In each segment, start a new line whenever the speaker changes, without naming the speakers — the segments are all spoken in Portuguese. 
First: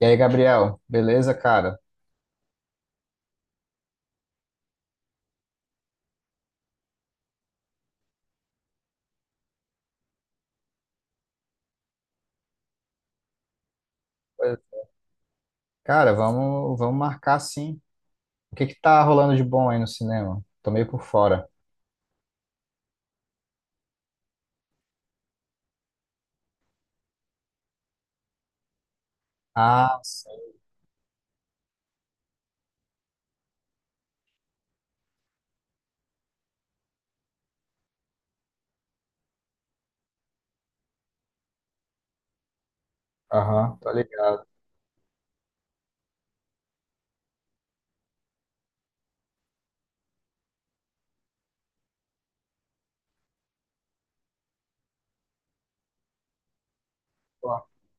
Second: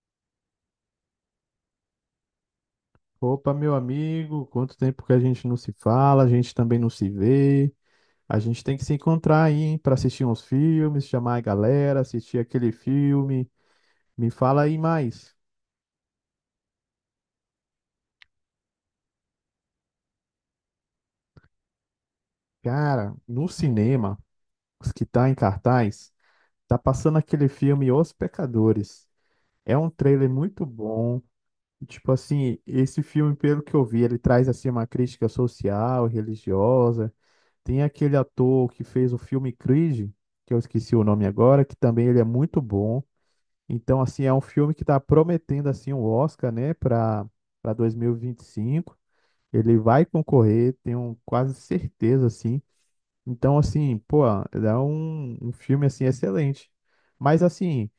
E aí, Gabriel, beleza, cara?
Opa, meu amigo, quanto tempo que a gente não se fala, a gente também não se vê. A gente tem que se encontrar aí, hein, para assistir uns filmes, chamar a galera, assistir aquele filme. Me fala
Pois-
aí mais.
Cara, vamos marcar sim. O que que tá rolando de bom aí no cinema? Tô meio por fora.
Cara, no cinema, os que tá em cartaz, tá passando aquele filme Os Pecadores. É um
Ah,
trailer
sim.
muito bom. Tipo assim, esse filme, pelo que eu vi, ele traz assim uma crítica social, religiosa. Tem aquele ator que fez o filme Creed, que eu esqueci o nome agora, que também ele é muito bom.
Aham, tô
Então, assim, é um
ligado.
filme que está prometendo assim um Oscar, né, para 2025. Ele vai concorrer, tenho quase certeza, assim. Então, assim, pô, é um filme assim excelente. Mas
Pô,
assim,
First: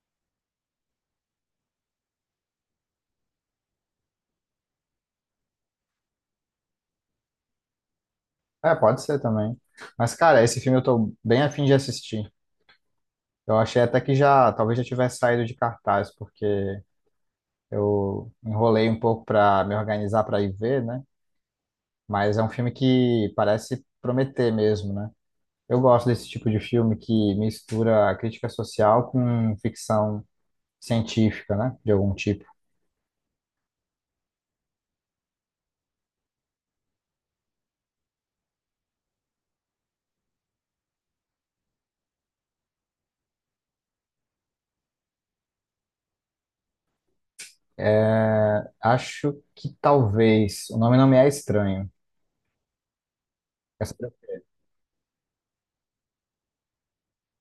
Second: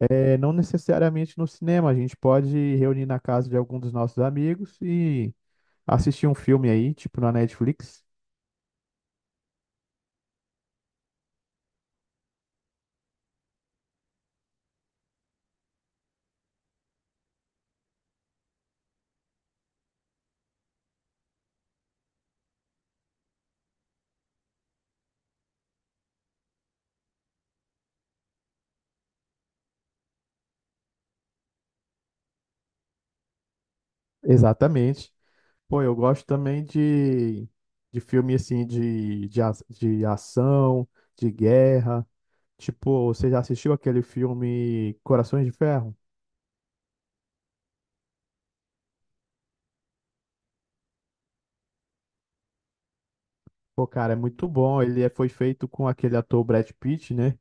é, não necessariamente no cinema, a gente pode reunir na casa de algum dos nossos amigos e assistir um filme aí, tipo na Netflix.
é, pode ser também. Mas, cara, esse filme eu tô bem afim de assistir. Eu achei até que já, talvez já tivesse saído de cartaz, porque eu enrolei um pouco pra me organizar pra ir ver, né? Mas é um filme que parece prometer mesmo, né? Eu gosto desse tipo de filme que mistura a crítica social com ficção científica, né? De algum tipo.
Exatamente. Pô, eu gosto também de filme assim de ação, de guerra. Tipo, você já assistiu aquele filme Corações de Ferro?
É, acho que talvez. O nome não me é estranho.
Pô,
Essa-
cara, é muito bom. Ele foi feito com aquele ator Brad Pitt, né?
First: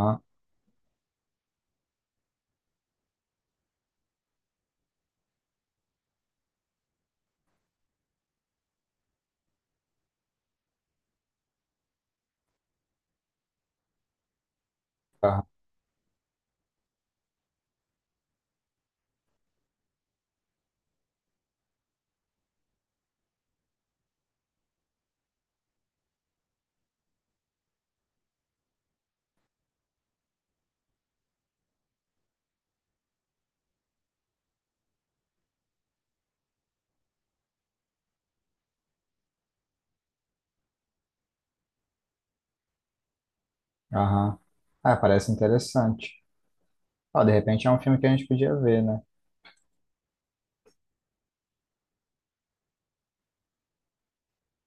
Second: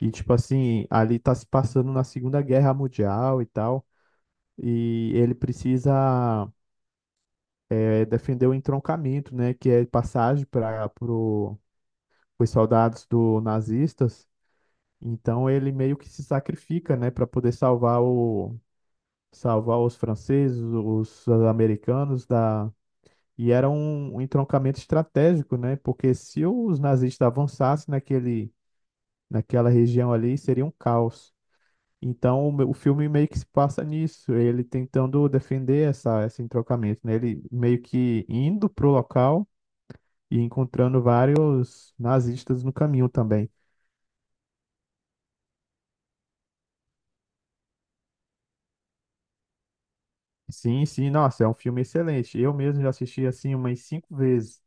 E tipo assim, ali tá se passando na Segunda Guerra Mundial e tal. E ele precisa é, defender o entroncamento, né? Que é passagem para os soldados do nazistas.
aham,
Então ele meio que se sacrifica, né, para poder salvar os franceses, os americanos da e era um entroncamento estratégico, né? Porque se os nazistas avançassem naquele naquela região ali, seria um caos. Então o filme meio que se passa nisso, ele tentando defender essa esse entroncamento, né? Ele meio que indo pro local e encontrando vários nazistas no caminho também.
aham. Ah, parece interessante. Ó, de repente é um filme que a gente podia ver, né?
Sim, sim, nossa, é um filme excelente. Eu mesmo já assisti assim umas cinco vezes.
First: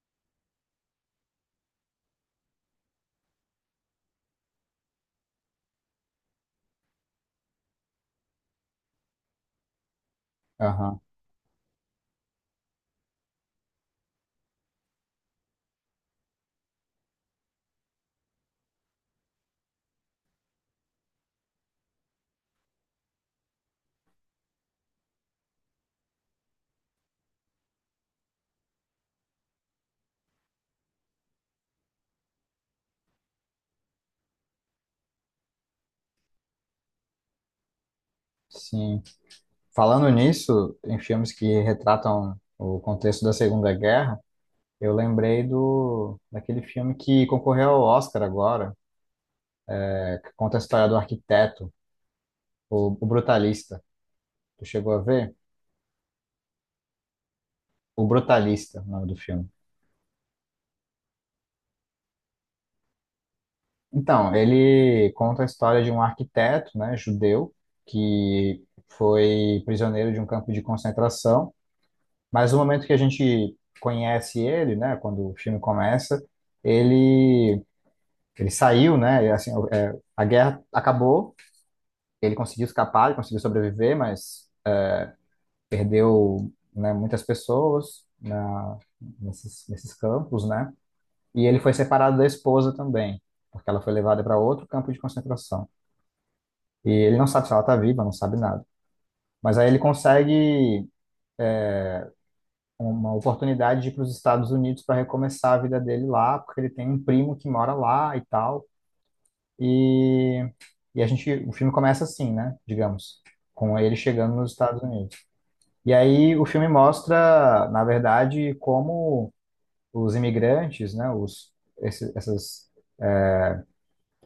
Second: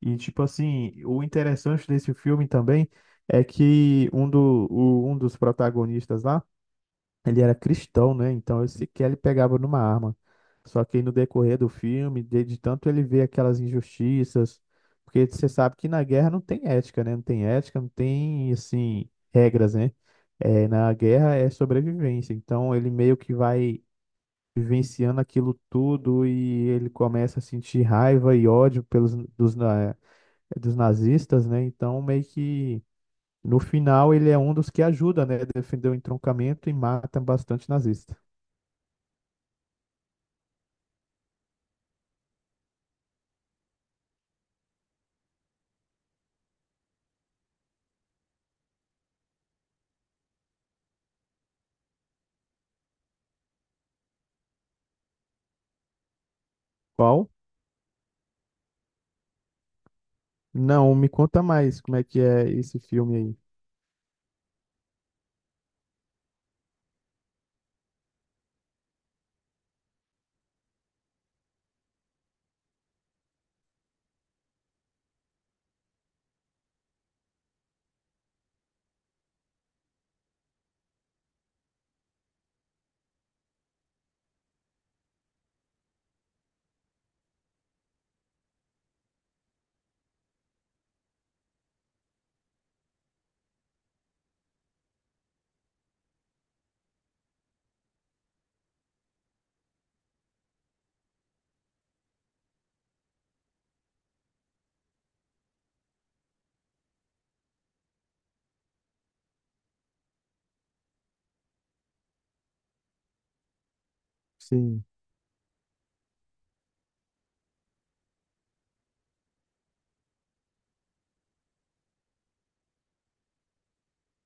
E tipo assim, o interessante desse filme também é que um dos protagonistas lá, ele era cristão, né? Então ele sequer ele pegava numa arma. Só que
Aham,
aí no decorrer do filme, de tanto ele vê aquelas injustiças, porque você sabe que na guerra não tem ética, né? Não tem ética, não tem assim regras, né? É, na guerra é sobrevivência. Então ele meio que vai vivenciando aquilo tudo e ele começa a sentir raiva e ódio dos nazistas, né? Então, meio que no final ele é um dos que ajuda, né? Defender o entroncamento e mata bastante nazista.
sim. Falando nisso, em filmes que retratam o contexto da Segunda Guerra, eu lembrei do daquele filme que concorreu ao Oscar agora, que conta a história do arquiteto, o Brutalista. Tu chegou a ver?
Qual?
O Brutalista, o nome do filme.
Não, me conta mais como é que é esse filme aí.
Então, ele conta a história de um arquiteto, né, judeu, que foi prisioneiro de um campo de concentração, mas no momento que a gente conhece ele, né, quando o filme começa, ele ele saiu, né, e assim, o- é, a guerra acabou, ele conseguiu escapar, ele conseguiu sobreviver, mas perdeu, né, muitas pessoas na, nesses campos, né, e ele foi separado da esposa também, porque ela foi levada para outro campo de concentração. E ele não sabe se ela está viva, não sabe nada. Mas aí ele consegue uma oportunidade de ir para os Estados Unidos para recomeçar a vida dele lá, porque ele tem um primo que mora lá e tal. E, e a gente, o filme começa assim, né? Digamos, com ele chegando nos Estados
Sim.
Unidos. E aí o filme mostra, na verdade, como os imigrantes, né? Os, esses, essas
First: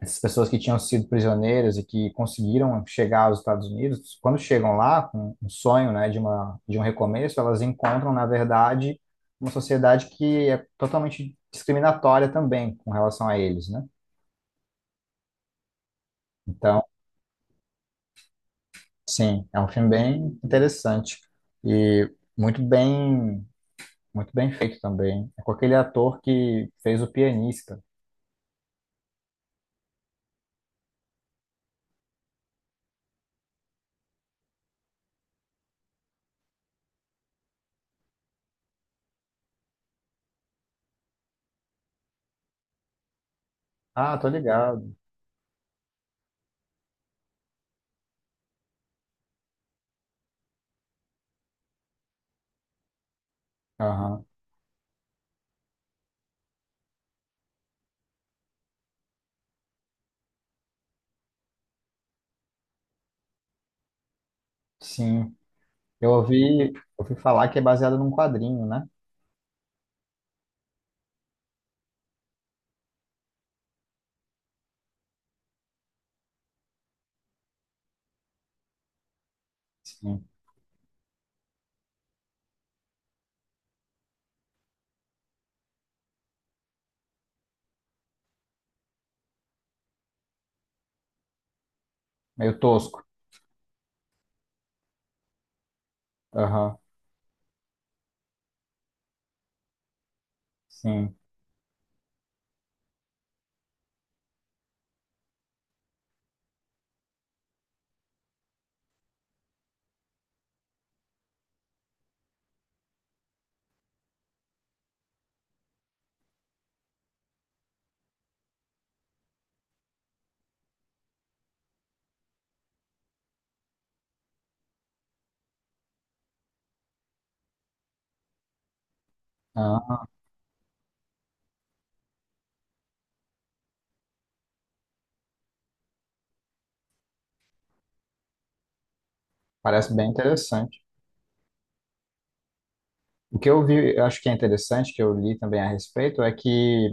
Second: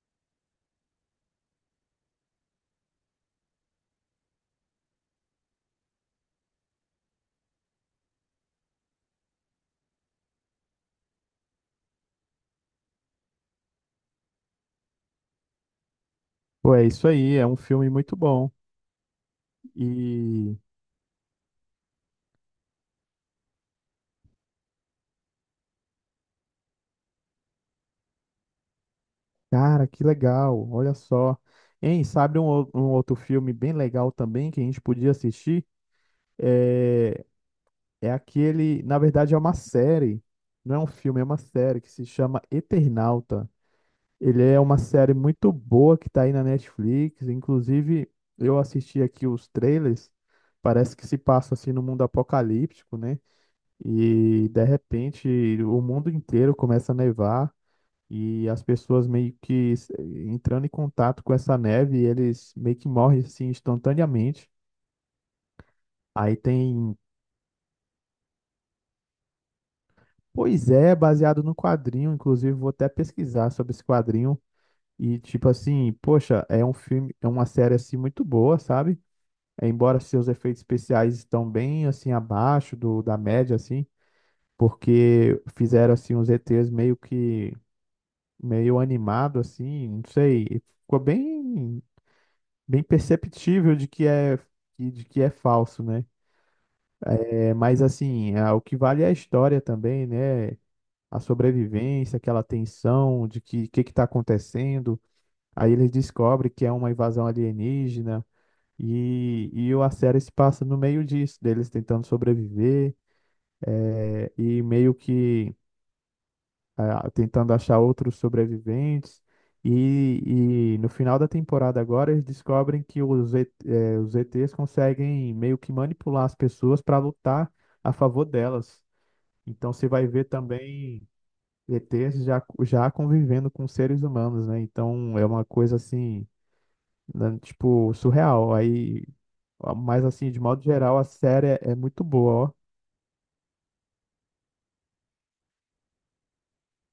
essas pessoas que tinham sido prisioneiras e que conseguiram chegar aos Estados Unidos, quando chegam lá com um sonho, né, de uma de um recomeço, elas encontram, na verdade, uma sociedade que é totalmente discriminatória também com relação a eles, né?
Pô,
Então,
é isso aí, é um filme muito bom.
sim, é um filme bem
E,
interessante e muito bem muito bem feito também. É com aquele ator que fez o pianista.
cara, que legal, olha só. Hein, sabe um outro filme bem legal também que a gente podia assistir? É, É aquele, na verdade, é uma série, não é um filme, é uma série que se chama Eternauta.
Ah, tô
Ele é uma
ligado.
série muito boa que tá aí na Netflix. Inclusive, eu assisti aqui os trailers. Parece que se passa assim no mundo apocalíptico, né?
Aham.
E de repente o mundo inteiro começa a nevar e as pessoas meio que entrando em contato com essa neve, eles meio que morrem assim instantaneamente.
Sim. Eu
Aí
ouvi,
tem
ouvi falar que é baseado num quadrinho, né?
Pois é, baseado no quadrinho, inclusive vou até pesquisar sobre esse quadrinho e tipo assim, poxa, é um filme, é uma série assim muito boa, sabe? É, embora seus efeitos especiais estão bem assim abaixo do da média assim, porque fizeram assim os ETs meio que meio animado assim, não sei, e ficou bem
Meio
bem
tosco.
perceptível de que é falso, né?
Aham,
É, mas assim, o que vale é a história também, né?
sim.
A sobrevivência, aquela tensão de que está acontecendo. Aí eles descobrem que é uma invasão alienígena e a série se passa no meio disso, deles tentando sobreviver e meio que tentando achar outros sobreviventes. E, e no final da temporada agora eles descobrem que os ETs conseguem meio que manipular as pessoas para lutar a favor delas. Então você
Ah,
vai ver também ETs já convivendo com seres humanos, né? Então é uma coisa assim, né, tipo, surreal. Aí, ó,
parece
mas
bem
assim, de modo
interessante.
geral, a série é muito boa, ó.
O que eu vi, eu acho que é interessante, que eu li também a respeito, é que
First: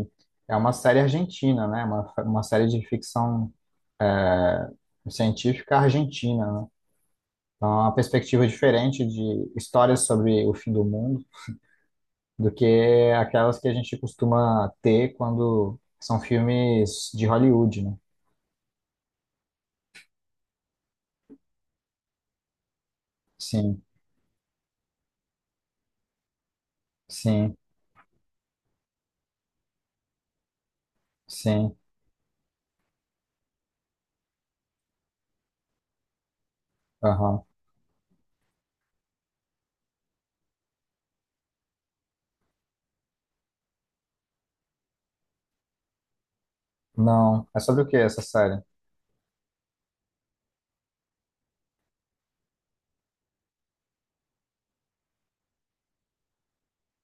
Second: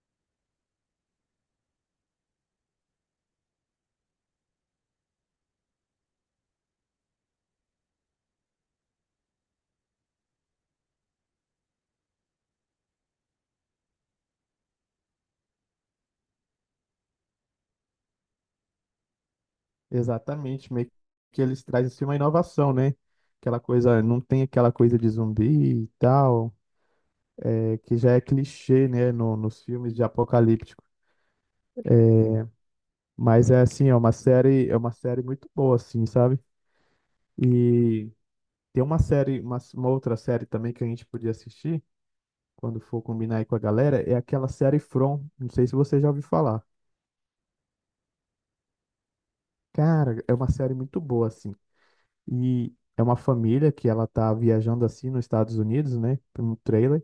é uma série argentina, né? Uma série de ficção é, científica argentina, né? Então, é uma perspectiva diferente de histórias sobre o fim do mundo do que aquelas que a gente costuma ter quando são filmes de Hollywood, né?
Exatamente, meio que eles trazem assim, uma inovação, né? Aquela
Sim,
coisa, não tem aquela coisa de zumbi e tal,
sim,
que já é clichê, né, no, nos filmes de apocalíptico.
sim.
Mas é assim, é uma série muito boa, assim, sabe?
Aham.
E tem uma série, uma outra série também que a gente podia assistir quando for combinar aí com a galera, é aquela série From. Não sei se você já ouviu falar.
Não. É sobre o que essa série?
Cara, é uma série muito boa, assim. E é uma família que ela tá viajando assim nos Estados Unidos, né? Um trailer.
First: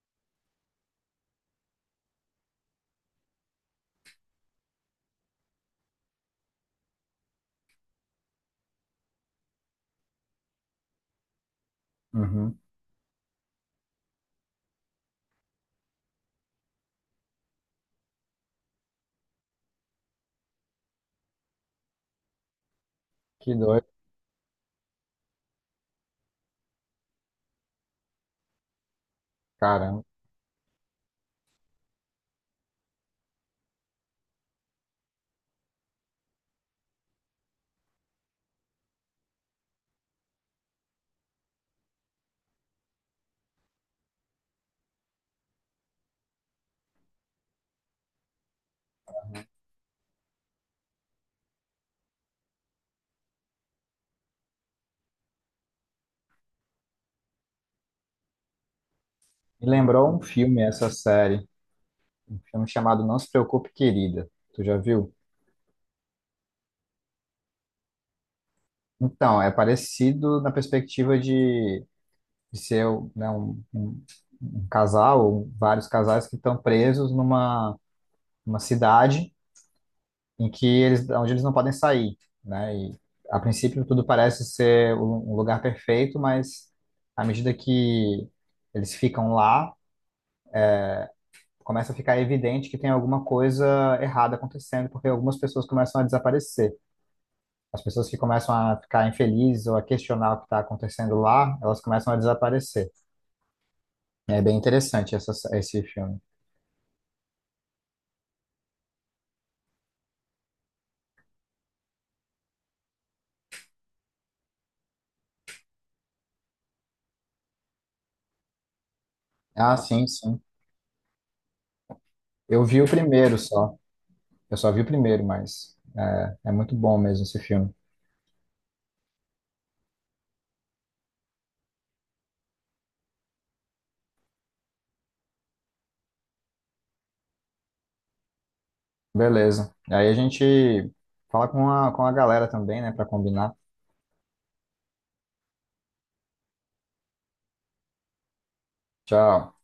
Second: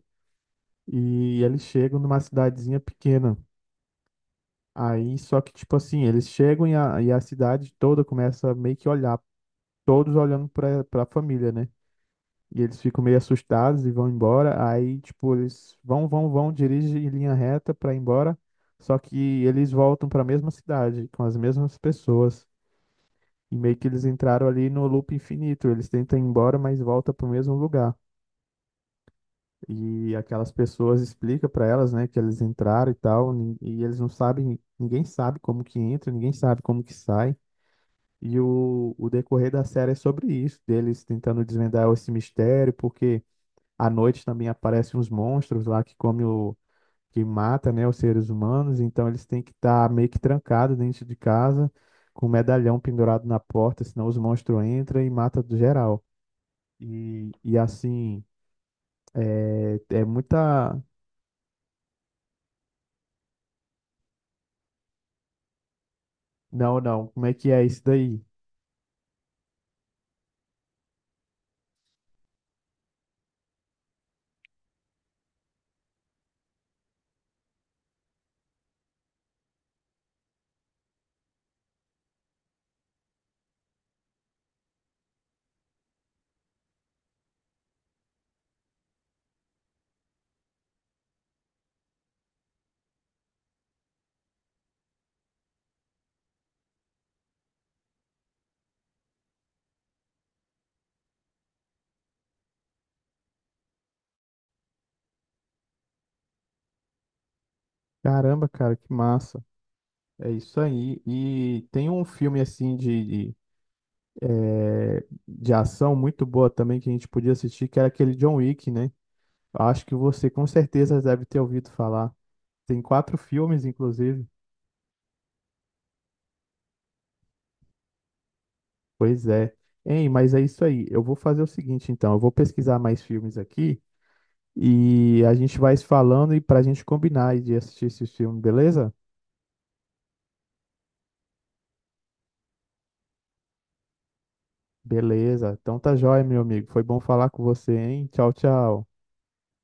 E eles chegam numa cidadezinha pequena. Aí, só que, tipo assim, eles chegam e a cidade toda começa a meio que olhar, todos olhando pra família, né?
Uhum.
E eles ficam meio assustados e vão embora. Aí, tipo, eles dirigem em linha reta pra ir embora. Só que eles voltam pra mesma cidade, com as mesmas pessoas.
Que
E meio
doido,
que eles entraram ali no loop infinito. Eles tentam ir embora, mas volta pro mesmo lugar.
cara.
E aquelas pessoas explicam pra elas, né, que eles entraram e tal. E eles não sabem, ninguém sabe como que entra, ninguém sabe como que sai. E o decorrer da série é sobre isso, deles tentando desvendar esse mistério, porque. À noite também aparecem uns monstros lá que come o que mata, né, os seres humanos, então eles têm que estar meio que trancados dentro de casa, com um medalhão pendurado na porta, senão os monstros entram e matam do geral. E assim,
Me
é
lembrou um filme,
muita.
essa série, um filme chamado Não Se Preocupe, Querida. Tu já viu?
Não, não, como é que é isso daí?
Então, é parecido na perspectiva de ser né, um- um casal, vários casais que estão presos numa, numa cidade em que eles, onde eles não podem sair, né? E a princípio tudo parece ser um um lugar perfeito, mas à medida que eles ficam lá, começa a ficar evidente que tem alguma coisa errada acontecendo, porque algumas pessoas começam a desaparecer. As pessoas que começam a ficar infelizes ou a questionar o que está acontecendo lá, elas começam a desaparecer. É bem interessante essa, esse filme.
Caramba, cara, que massa. É isso aí. E tem um filme assim de ação muito boa também que a gente podia assistir, que era aquele John Wick, né?
Ah,
Acho que
sim,
você
sim.
com certeza deve ter ouvido falar.
Eu vi
Tem
o
quatro
primeiro
filmes,
só.
inclusive.
Eu só vi o primeiro, mas é, é muito bom mesmo esse filme.
Pois é. Hein, mas é isso aí. Eu vou fazer o seguinte, então. Eu vou pesquisar mais filmes aqui e a gente vai se falando e pra gente combinar de assistir esse filme, beleza?
Beleza. Aí a gente fala com a galera também, né, para combinar.
Beleza. Então tá jóia, meu amigo. Foi bom falar com você, hein? Tchau, tchau.
Tchau.